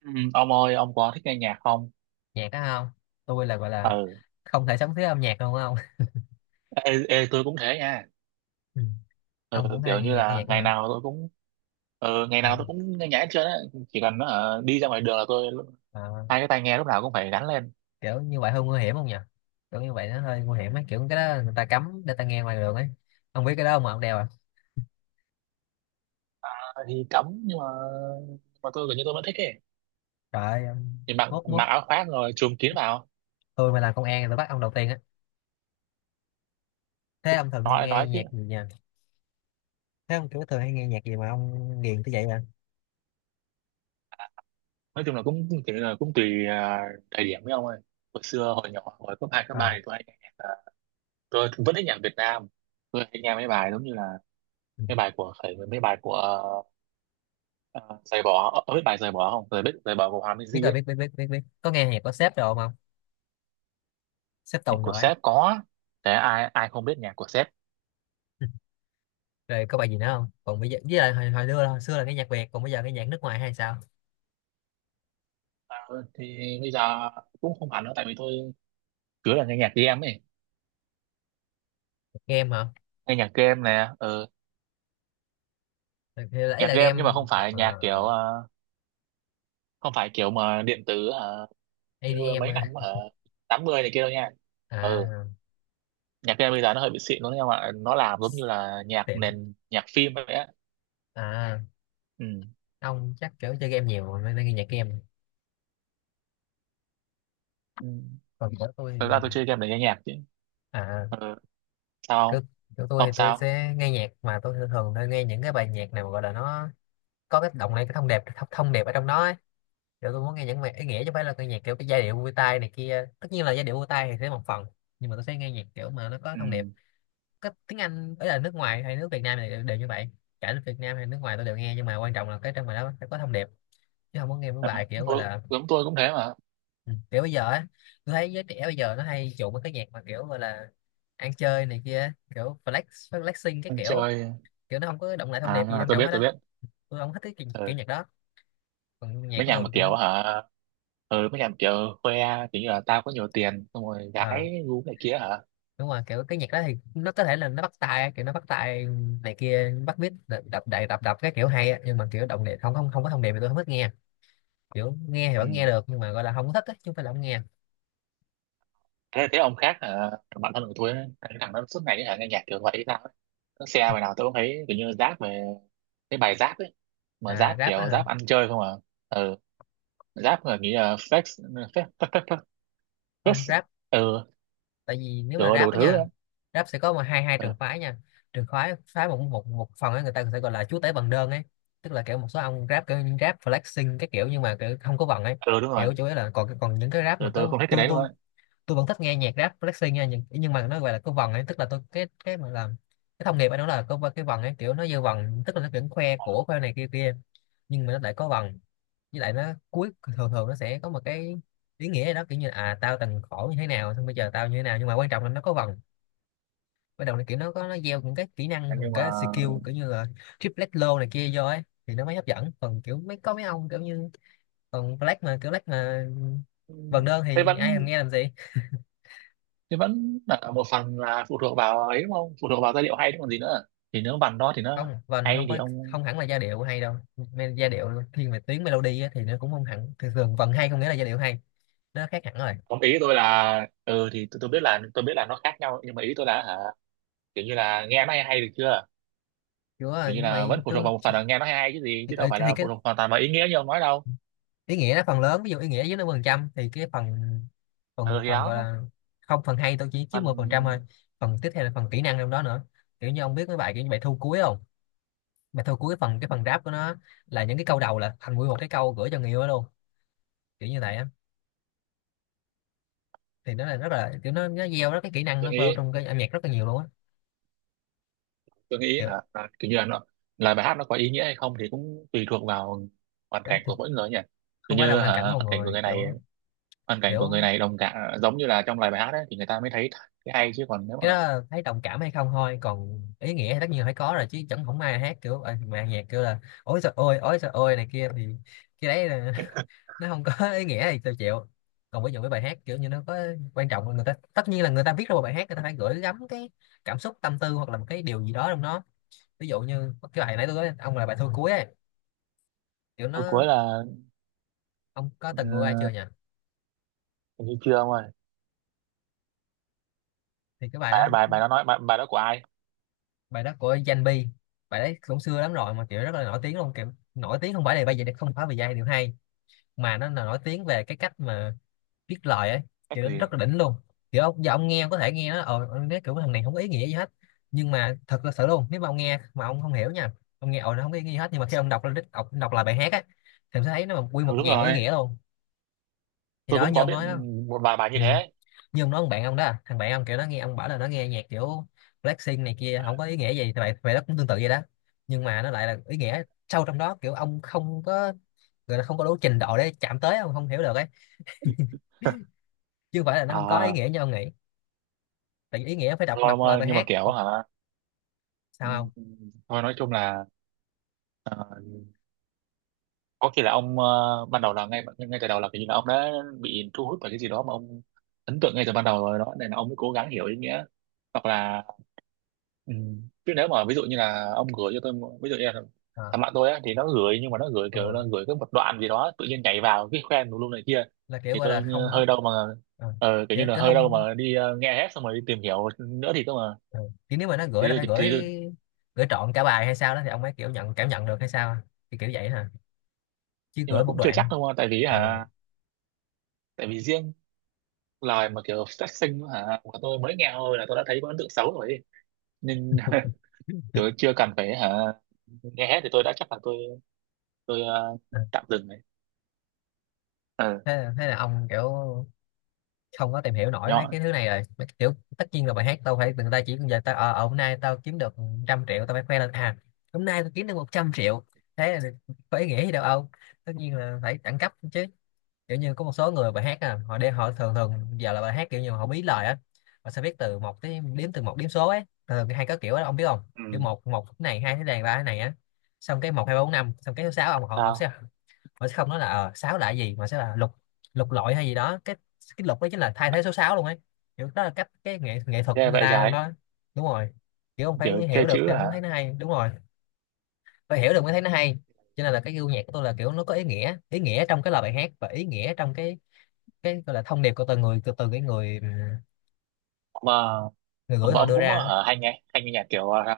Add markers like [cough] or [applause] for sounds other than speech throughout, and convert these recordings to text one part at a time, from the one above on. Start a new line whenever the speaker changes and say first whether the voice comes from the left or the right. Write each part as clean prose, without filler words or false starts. right: Ừ, ông ơi, ông có thích nghe nhạc không?
left: Nhạc đó không? Tôi là gọi là
right: Ừ.
left: không thể sống thiếu âm nhạc luôn không. [laughs]
right: Ê, tôi cũng thế nha.
left: Ừ. Ông
right: Ừ,
left: cũng
right: kiểu
left: hay
right: như
left: nghe
right: là
left: nhạc đó
right: ngày
left: hả?
right: nào tôi cũng... Ừ, ngày
left: Ờ,
right: nào tôi cũng nghe nhạc hết trơn á. Chỉ cần đi ra ngoài đường là tôi
left: ờ,
right: hai cái tai nghe lúc nào cũng phải gắn lên.
left: kiểu như vậy hơi nguy hiểm không nhỉ? Kiểu như vậy nó hơi nguy hiểm ấy, kiểu cái đó người ta cấm để ta nghe ngoài đường ấy. Ông biết cái đó không mà ông đeo à?
right: Ờ, thì cấm nhưng mà, nhưng mà tôi gần như tôi vẫn thích ấy.
left: Trời ơi, ông-
right: Thì mặc
left: mốt mốt
right: mặc áo khoác rồi chùm kín vào.
left: tôi mà làm công an thì tôi bắt ông đầu tiên á. Thế ông thường hay
right: nói
left: nghe
right: nói chứ.
left: nhạc gì nhỉ? Thế ông kiểu thường hay nghe nhạc gì mà ông ghiền tới vậy à?
right: Nói chung là cũng cũng kiểu là cũng tùy, thời điểm, với ông ơi. Hồi xưa hồi nhỏ hồi cấp hai cấp
left: Ờ.
right: ba thì tôi hay nghe nhạc, tôi vẫn thích nhạc Việt Nam. Tôi hay nghe mấy bài giống như là
left: Ừ.
right: mấy bài của, phải, mấy bài của... À, giày bó ở biết bài giày bỏ không giày biết giày bỏ của Hòa
left: Biết
right: Minzy
left: rồi, biết
right: ấy.
left: biết biết biết biết, có nghe nhạc của sếp đồ không ông? Sếp
right: Nhạc
left: Tùng
right: của
left: rồi ấy.
right: Sếp có. Thế ai ai không biết nhạc của Sếp.
left: [laughs] Rồi có bài gì nữa không? Còn bây giờ với lại hồi xưa là nghe nhạc Việt, còn bây giờ cái nhạc nước ngoài hay sao?
right: À, thì bây giờ cũng không hẳn đâu tại vì tôi cứ là nghe nhạc game ấy.
left: Nghe hả?
right: Nghe nhạc game nè. Ừ.
left: Thì đấy
right: Nhạc
left: là
right: game
left: game.
right: nhưng mà không
left: ờ,
right: phải
left: ờ,
right: nhạc kiểu, không phải kiểu mà điện tử, như
left: ADM
right: mấy
left: á.
right: năm ở 80 này kia đâu nha. Ừ.
left: À,
right: Nhạc game bây giờ nó hơi bị xịn luôn, nhưng mà nó làm giống như là nhạc
left: tiệm.
right: nền nhạc phim vậy á.
left: À,
right: Ừ.
left: ông chắc kiểu chơi game nhiều nên nên nghe nhạc game.
right: Ừ.
left: Còn của tôi
right: Thật ra
left: thì-
right: tôi chơi game để nghe nhạc chứ.
left: à,
right: Ừ.
left: cứ
right: Sao?
left: của tôi
right: Ông
left: thì tôi
right: sao?
left: sẽ nghe nhạc mà tôi thường thường tôi nghe những cái bài nhạc nào mà gọi là nó có cái động này, cái thông đẹp ở trong đó ấy. Kiểu tôi muốn nghe những bài ý nghĩa chứ không phải là cái nhạc kiểu cái giai điệu vui tai này kia. Tất nhiên là giai điệu vui tai thì sẽ một phần, nhưng mà tôi sẽ nghe nhạc kiểu mà nó có
right: Ừ.
left: thông điệp. Có tiếng Anh ấy là nước ngoài hay nước Việt Nam này đều như vậy. Cả nước Việt Nam hay nước ngoài tôi đều nghe, nhưng mà quan trọng là cái trong bài đó phải có thông điệp, chứ không có nghe mấy
right: À,
left: bài kiểu gọi
right: tôi,
left: là.
right: giống tôi cũng thế mà.
left: Ừ, kiểu bây giờ á, tôi thấy giới trẻ bây giờ nó hay chuộng mấy cái nhạc mà kiểu gọi là ăn chơi này kia, kiểu flex, flexing cái
right: Anh
left: kiểu,
right: chơi.
left: kiểu nó không có động lại thông điệp gì
right: À,
left: quan
right: tôi
left: trọng
right: biết,
left: hết
right: tôi
left: á.
right: biết.
left: Tôi không thích cái kiểu,
right: Ừ.
left: kiểu nhạc đó. Còn nhạc
right: Mấy
left: của
right: nhà mà
left: tôi
right: kiểu,
left: cũng
right: hả? Ừ, mấy nhà mà kiểu khoe kiểu như là tao có nhiều tiền xong rồi
left: ờ
right: gái gu này kia, hả.
left: đúng rồi, kiểu cái nhạc đó thì nó có thể là nó bắt tai, kiểu nó bắt tai này kia, bắt beat đập đập đập đập, đập cái kiểu hay á, nhưng mà kiểu động điệp không không không có thông điệp thì tôi không thích nghe. Kiểu nghe thì vẫn nghe
right: Ừ.
left: được nhưng mà gọi là không có thích á, chứ không phải là không nghe.
right: Thế ông khác hả, thằng bạn thân của tôi ấy, cái thằng nó suốt ngày hả, nghe nhạc kiểu vậy hay sao ấy. Nó xe bài nào tôi cũng thấy kiểu như rap về, cái bài rap ấy. Mà
left: À
right: rap
left: rap á
right: kiểu
left: hả?
right: rap ăn chơi không à. Ừ. Rap mà nghĩ là flex. Flex [laughs] flex.
left: Không
right: Flex.
left: rap.
right: Ừ.
left: Tại vì nếu mà
right: Kiểu
left: rap
right: đủ
left: á
right: thứ đó.
left: nha, rap sẽ có mà hai hai
right: Ừ.
left: trường phái nha. Trường phái phái một một một phần ấy người ta sẽ gọi là chúa tể bằng đơn ấy. Tức là kiểu một số ông rap kiểu những rap flexing cái kiểu nhưng mà kiểu không có vần ấy.
right: Ừ, đúng rồi.
left: Kiểu chủ yếu là còn còn những cái rap mà
right: Ừ, tôi
left: cứ
right: không thích cái
left: tôi
right: đấy luôn
left: tôi
right: á.
left: tôi vẫn thích nghe nhạc rap flexing nha, nhưng mà nó gọi là có vần ấy, tức là tôi cái mà làm cái thông nghiệp ấy nó là có cái vần ấy, kiểu nó dư vần, tức là nó vẫn khoe của khoe này kia kia nhưng mà nó lại có vần. Với lại nó cuối, thường thường nó sẽ có một cái ý nghĩa gì đó, kiểu như là, à tao từng khổ như thế nào xong bây giờ tao như thế nào, nhưng mà quan trọng là nó có vần. Bắt đầu là kiểu nó có nó gieo những cái kỹ năng và
right: Nhưng
left: cái skill
right: mà...
left: kiểu như là triplet low này kia vô ấy, thì nó mới hấp dẫn. Còn kiểu mấy có mấy ông kiểu như còn black mà kiểu black mà
right: Ừ.
left: vần đơn
right: Thế
left: thì ai làm
right: vẫn,
left: nghe làm gì.
right: thế vẫn là một phần là phụ thuộc vào ấy đúng không, phụ thuộc vào giai điệu hay chứ còn gì nữa. Thì nếu bản đó thì nó
left: Không vần
right: hay
left: không
right: thì
left: có,
right: ông...
left: không hẳn là giai điệu hay đâu. Me- giai điệu thiên về tiếng melody á, thì nó cũng không hẳn, thường thường vần hay không nghĩa là giai điệu hay, nó khác hẳn rồi.
right: Ông, ý tôi là, ừ thì tôi biết là tôi biết là nó khác nhau, nhưng mà ý tôi là hả, kiểu như là nghe nó hay hay được chưa.
left: Kiểu
right: Kiểu như
left: như
right: là vẫn
left: vậy
right: phụ thuộc
left: tôi
right: vào một
left: thì,
right: phần là nghe nó hay hay chứ gì,
left: thì,
right: chứ đâu phải
left: thì,
right: là
left: cái
right: phụ thuộc hoàn toàn vào ý nghĩa như ông nói đâu.
left: ý nghĩa nó phần lớn, ví dụ ý nghĩa dưới 50% thì cái phần
right: Ừ
left: phần
right: thì
left: phần gọi
right: đó.
left: là không phần hay tôi chỉ chiếm 10% thôi.
right: Phần...
left: Phần tiếp theo là phần kỹ năng trong đó nữa. Kiểu như ông biết mấy bài kiểu như bài thu cuối không? Bài thu cuối phần cái phần rap của nó là những cái câu đầu là thành nguyên một cái câu gửi cho người yêu đó luôn, kiểu như vậy á. Thì nó là rất là kiểu nó gieo rất cái kỹ năng
right: tôi
left: nó vào
right: nghĩ
left: trong cái âm nhạc rất là nhiều luôn á
right: tôi nghĩ
left: kiểu
right: hả, là kiểu như là nó, là bài hát nó có ý nghĩa hay không thì cũng tùy thuộc vào hoàn
left: đó,
right: cảnh
left: thì
right: của mỗi người nhỉ.
left: không
right: Kiểu
left: phải là
right: như
left: hoàn
right: hả,
left: cảnh
right: hoàn
left: mọi
right: cảnh của
left: người,
right: người này,
left: kiểu
right: hoàn cảnh của người
left: kiểu
right: này đồng cảm giống như là trong lời bài hát ấy thì người ta mới thấy cái hay, chứ còn nếu
left: cái
right: mà...
left: đó thấy đồng cảm hay không thôi, còn ý nghĩa thì tất nhiên là phải có rồi, chứ chẳng không ai hát kiểu mà nhạc kêu là ối trời ôi này kia thì cái đấy là, [laughs] nó không có ý nghĩa thì tôi chịu. Còn ví dụ cái bài hát kiểu như nó có, quan trọng là người ta, tất nhiên là người ta viết ra một bài hát người ta phải gửi gắm cái cảm xúc tâm tư hoặc là một cái điều gì đó trong nó. Ví dụ như cái bài nãy tôi nói ông là bài thôi cuối ấy, kiểu
right: Câu
left: nó
right: cuối là,
left: ông có từng nghe ai chưa
right: ờ,
left: nhỉ?
right: hình như chưa, ông ơi.
left: Thì cái bài
right: bài
left: đó,
right: bài bài đó nói, bài đó của ai?
left: bài đó của Danh Bi. Bài đấy cũng xưa lắm rồi mà kiểu rất là nổi tiếng luôn, kiểu nổi tiếng không phải là bây giờ, không phải vì giai điệu hay mà nó là nổi tiếng về cái cách mà viết lời ấy,
right: Cách
left: kiểu nó rất
right: gì?
left: là đỉnh luôn. Kiểu ông, giờ ông nghe, ông có thể nghe nó ông nói kiểu thằng này không có ý nghĩa gì hết, nhưng mà thật là sự luôn, nếu mà ông nghe mà ông không hiểu nha, ông nghe ồ nó không có ý nghĩa gì hết, nhưng mà khi ông đọc lên đọc lại bài hát á thì ông sẽ thấy nó quy
right: Ừ,
left: một
right: đúng
left: dàn ý
right: rồi.
left: nghĩa luôn. Thì
right: Tôi
left: đó
right: cũng
left: như
right: có
left: ông
right: biết
left: nói đó.
right: một vài bài như
left: Ừ.
right: thế ấy.
left: Như ông nói ông bạn ông đó, thằng bạn ông kiểu nó nghe, ông bảo là nó nghe nhạc kiểu Blackpink này kia không có ý nghĩa gì, thì vậy vậy đó cũng tương tự vậy đó. Nhưng mà nó lại là ý nghĩa sâu trong đó, kiểu ông không có, người ta không có đủ trình độ để chạm tới, ông không hiểu được ấy, chứ không phải là nó không có ý
right: À.
left: nghĩa như ông nghĩ. Tại vì ý nghĩa phải đọc
right: Thôi ông
left: đọc lại
right: ơi,
left: bài
right: nhưng mà
left: hát
right: kiểu
left: ông,
right: hả...
left: sao
right: Ừ,
left: không?
right: thôi nói chung là, ờ, có khi là ông, ban đầu là ngay ngay từ đầu là kiểu như là ông đã bị thu hút bởi cái gì đó mà ông ấn tượng ngay từ ban đầu rồi đó, nên là ông mới cố gắng hiểu ý nghĩa, hoặc là... Ừ. Chứ nếu mà ví dụ như là ông gửi cho tôi ví dụ như là thằng
left: à,
right: bạn tôi á thì nó gửi, nhưng mà nó gửi kiểu
left: ừ.
right: nó gửi cái một đoạn gì đó tự nhiên nhảy vào cái khoen tùm lum này kia,
left: Là kiểu
right: thì
left: gọi là
right: tôi như
left: không có.
right: hơi đâu mà,
left: à,
right: kiểu như
left: kiểu,
right: là
left: kiểu
right: hơi đâu
left: không.
right: mà đi, nghe hết xong rồi đi tìm hiểu nữa thì cơ mà.
left: Ừ. Kiểu nếu mà nó gửi là
right: thì,
left: phải
right: thì,
left: gửi
right: thì
left: gửi trọn cả bài hay sao đó thì ông ấy kiểu nhận cảm nhận được hay sao, thì kiểu vậy hả, chứ
right: nhưng mà
left: gửi một
right: cũng chưa chắc
left: đoạn.
right: đâu mà, tại vì
left: à,
right: hả, tại vì riêng lời mà kiểu phát sinh hả của tôi mới nghe thôi là tôi đã thấy có ấn tượng xấu rồi ấy. Nên [laughs] kiểu chưa cần phải hả, nghe hết thì tôi đã chắc là tôi
left: à.
right: tạm dừng này. ờ
left: Thế là ông kiểu không có tìm hiểu nổi mấy
right: Nhỏ.
left: cái thứ này rồi, mấy cái kiểu tất nhiên là bài hát tao phải, người ta chỉ giờ tao hôm nay tao kiếm được trăm triệu tao phải khoe lên à? Hôm nay tao kiếm được 100 triệu, thế là có ý nghĩa gì đâu ông? Tất nhiên là phải đẳng cấp chứ. Kiểu như có một số người bài hát, à, họ đi họ thường thường giờ là bài hát kiểu như họ bí lời á, họ sẽ viết từ một tới đếm từ một đếm số ấy, thường hay có kiểu đó ông biết không? Kiểu một một cái này, hai cái này, ba cái này á, xong cái một hai ba bốn năm, xong cái số sáu ông, họ họ
right: Ừ.
left: sẽ, họ sẽ không nói là ờ sáu là cái gì mà sẽ là lục, lục lọi hay gì đó, cái lục đó chính là thay thế số sáu luôn ấy. Kiểu đó là cách cái nghệ nghệ thuật của
right: Ghê
left: người
right: vậy,
left: ta trong
right: trái.
left: đó. Đúng rồi, kiểu ông phải
right: Kiểu chơi
left: hiểu được
right: chữ
left: thì ông
right: hả.
left: mới thấy nó hay. Đúng rồi, phải hiểu được mới thấy nó hay. Cho nên là cái gu nhạc của tôi là kiểu nó có ý nghĩa, ý nghĩa trong cái lời bài hát và ý nghĩa trong cái gọi là thông điệp của từng người, từ từ cái người
right: mà
left: người gửi
right: mà
left: họ
right: ông
left: đưa
right: cũng
left: ra á.
right: hả, hay nghe nhạc kiểu,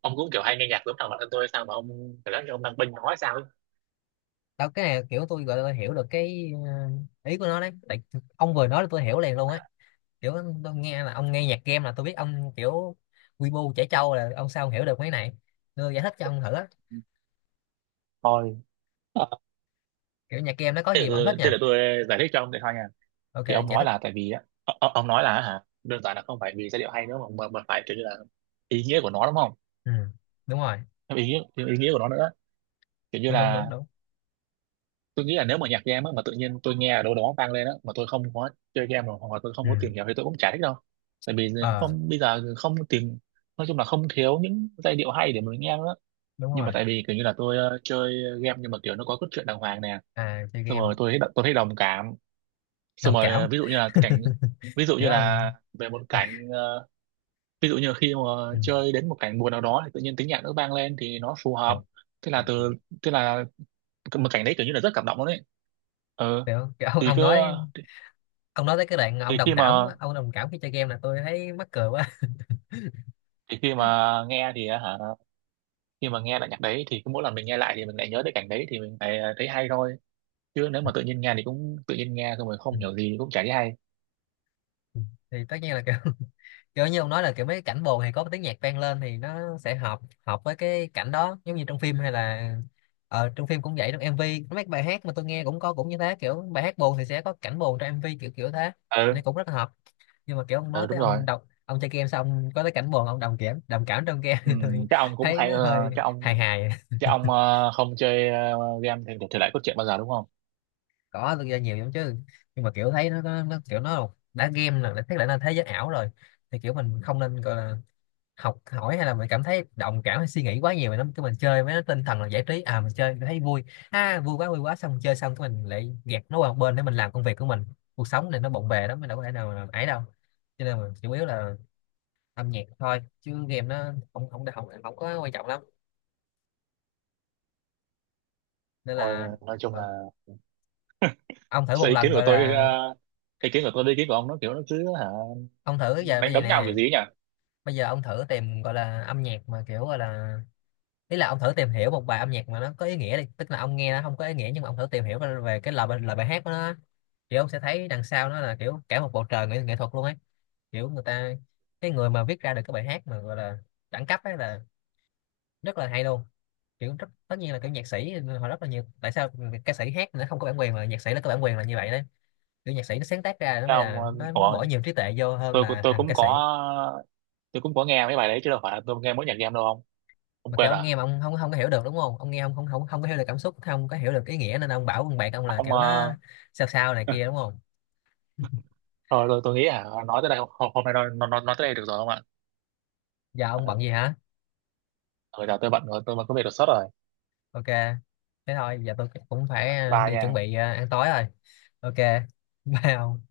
right: ông cũng kiểu hay nghe nhạc giống thằng bạn thân tôi sao mà ông, kiểu lắm ông đang bênh nói sao ấy.
left: Đó, cái này kiểu tôi gọi là tôi hiểu được cái ý của nó đấy. Tại ông vừa nói là tôi hiểu liền luôn ấy. Kiểu tôi nghe là ông nghe nhạc game là tôi biết ông kiểu quy bu trẻ trâu, là ông sao ông hiểu được mấy này. Tôi giải thích cho ông thử á,
right: Thôi, ờ,
left: kiểu nhạc game nó có
right: thế để
left: gì mà ông thích
right: tôi, thế
left: nha.
right: để tôi giải thích cho ông để thôi nha.
left: Ok,
right: Thì ông
left: giải
right: nói
left: thích.
right: là tại vì á, ông nói là hả, đơn giản là không phải vì giai điệu hay nữa, mà mà phải kiểu như là ý nghĩa của nó đúng không.
left: Ừ, đúng rồi.
right: Ý nghĩa của nó nữa, kiểu như
left: Đúng đúng đúng
right: là,
left: đúng.
right: tôi nghĩ là nếu mà nhạc game á, mà tự nhiên tôi nghe ở đâu đó vang lên á mà tôi không có chơi game rồi, hoặc là tôi không
left: Ừ.
right: có tìm hiểu, thì tôi cũng chả thích đâu. Tại vì
left: Ờ,
right: không, bây giờ không tìm, nói chung là không thiếu những giai điệu hay để mình nghe nữa.
left: đúng
right: Nhưng mà
left: rồi.
right: tại vì kiểu như là tôi, chơi game nhưng mà kiểu nó có cốt truyện đàng hoàng nè.
left: À, chơi
right: Xong
left: game.
right: rồi tôi thấy đồng cảm. Xong
left: Đồng
right: rồi,
left: cảm.
right: ví dụ như là cái cảnh, ví dụ
left: Kiểu
right: như
left: ông
right: là về một cảnh,
left: [laughs]
right: ví dụ như khi mà
left: ừ.
right: chơi đến một cảnh buồn nào đó thì tự nhiên tiếng nhạc nó vang lên thì nó phù hợp. Thế là từ, thế là một cảnh đấy kiểu như là rất cảm động luôn đấy. Ừ,
left: kiểu, kiểu
right: thì cứ,
left: ông nói tới cái đoạn ông
right: thì khi
left: đồng cảm,
right: mà,
left: ông đồng cảm khi chơi game là tôi thấy mắc cười quá. [laughs]
right: thì khi mà nghe thì á hả, khi mà nghe lại nhạc đấy thì cứ mỗi lần mình nghe lại thì mình lại nhớ tới cảnh đấy thì mình lại à, thấy hay thôi. Chứ nếu mà tự nhiên nghe thì cũng tự nhiên nghe xong rồi
left: Ừ.
right: không hiểu gì cũng chả thấy hay.
left: Ừ. Thì tất nhiên là kiểu [laughs] kiểu như ông nói là kiểu mấy cái cảnh buồn thì có tiếng nhạc vang lên thì nó sẽ hợp, hợp với cái cảnh đó, giống như trong phim hay là trong phim cũng vậy, trong MV mấy bài hát mà tôi nghe cũng có, cũng như thế. Kiểu bài hát buồn thì sẽ có cảnh buồn trong MV, kiểu kiểu thế thì nó
right: Ừ.
left: cũng rất là hợp. Nhưng mà kiểu ông
right: Ừ,
left: nói
right: đúng
left: tới
right: rồi.
left: ông đọc ông chơi game xong có tới cảnh buồn ông đồng cảm, đồng cảm trong game [laughs] thì
right: Ừ,
left: tôi
right: chắc ông cũng
left: thấy
right: hay,
left: nó hơi
right: chắc
left: hài
right: ông,
left: hài.
right: chắc ông không chơi, game thì thể loại cốt truyện bao giờ đúng không.
left: Có, tôi chơi nhiều lắm chứ, nhưng mà kiểu thấy nó kiểu nó đã game là đã thấy là thế giới ảo rồi, thì kiểu mình không nên gọi là học hỏi hay là mình cảm thấy đồng cảm hay suy nghĩ quá nhiều về nó. Cái mình chơi với nó tinh thần là giải trí à, mình chơi thấy vui ha, vui quá vui quá, xong mình chơi xong cái mình lại gạt nó qua một bên để mình làm công việc của mình. Cuộc sống này nó bộn bề lắm, mình đâu có thể nào mà ấy đâu. Cho nên mình chủ yếu là âm nhạc thôi, chứ game nó không không không, không có quan trọng lắm. Nên là
right: Rồi nói chung là,
left: ờ, ông thử
right: sự
left: một
right: ý
left: lần
right: kiến của
left: gọi
right: tôi,
left: là
right: ý kiến của tôi với ý kiến của ông nó kiểu nó cứ hả,
left: ông thử giờ, bây
right: đánh
left: giờ
right: đấm nhau kiểu
left: nè,
right: gì ấy nhỉ.
left: bây giờ ông thử tìm gọi là âm nhạc mà kiểu gọi là ý là ông thử tìm hiểu một bài âm nhạc mà nó có ý nghĩa đi, tức là ông nghe nó không có ý nghĩa nhưng mà ông thử tìm hiểu về cái lời bài hát của nó á. Thì ông sẽ thấy đằng sau nó là kiểu cả một bầu trời nghệ thuật luôn ấy. Kiểu người ta, cái người mà viết ra được cái bài hát mà gọi là đẳng cấp ấy là rất là hay luôn. Kiểu rất tất nhiên là kiểu nhạc sĩ họ rất là nhiều. Tại sao ca sĩ hát nó không có bản quyền mà nhạc sĩ nó có bản quyền là như vậy đấy. Kiểu nhạc sĩ nó sáng tác ra nó
right: Thế
left: mới
right: ông,
left: là nó
right: ủa,
left: bỏ nhiều trí tuệ vô hơn là
right: tôi
left: thằng
right: cũng
left: ca
right: có,
left: sĩ.
right: tôi cũng có nghe mấy bài đấy chứ đâu phải là tôi nghe mỗi nhạc game đâu. Không, không
left: Mà kiểu
right: quên
left: ông
right: à.
left: nghe mà ông không không có hiểu được, đúng không, ông nghe ông không không không có hiểu được cảm xúc, không có hiểu được ý nghĩa, nên ông bảo con bạn ông là
right: Ông,
left: kiểu nó sao sao này kia, đúng không? [laughs]
right: thôi tôi nghĩ à, nói tới đây hôm, hôm nay nói tới đây được rồi không ạ?
left: Giờ ông
right: Ừ,
left: bận gì hả?
right: giờ tôi bận rồi, tôi mà có việc đột xuất rồi.
left: Ok. Thế thôi, giờ tôi cũng phải
right: Bye
left: đi chuẩn
right: nha.
left: bị ăn tối rồi. Ok. [laughs] Bye ông.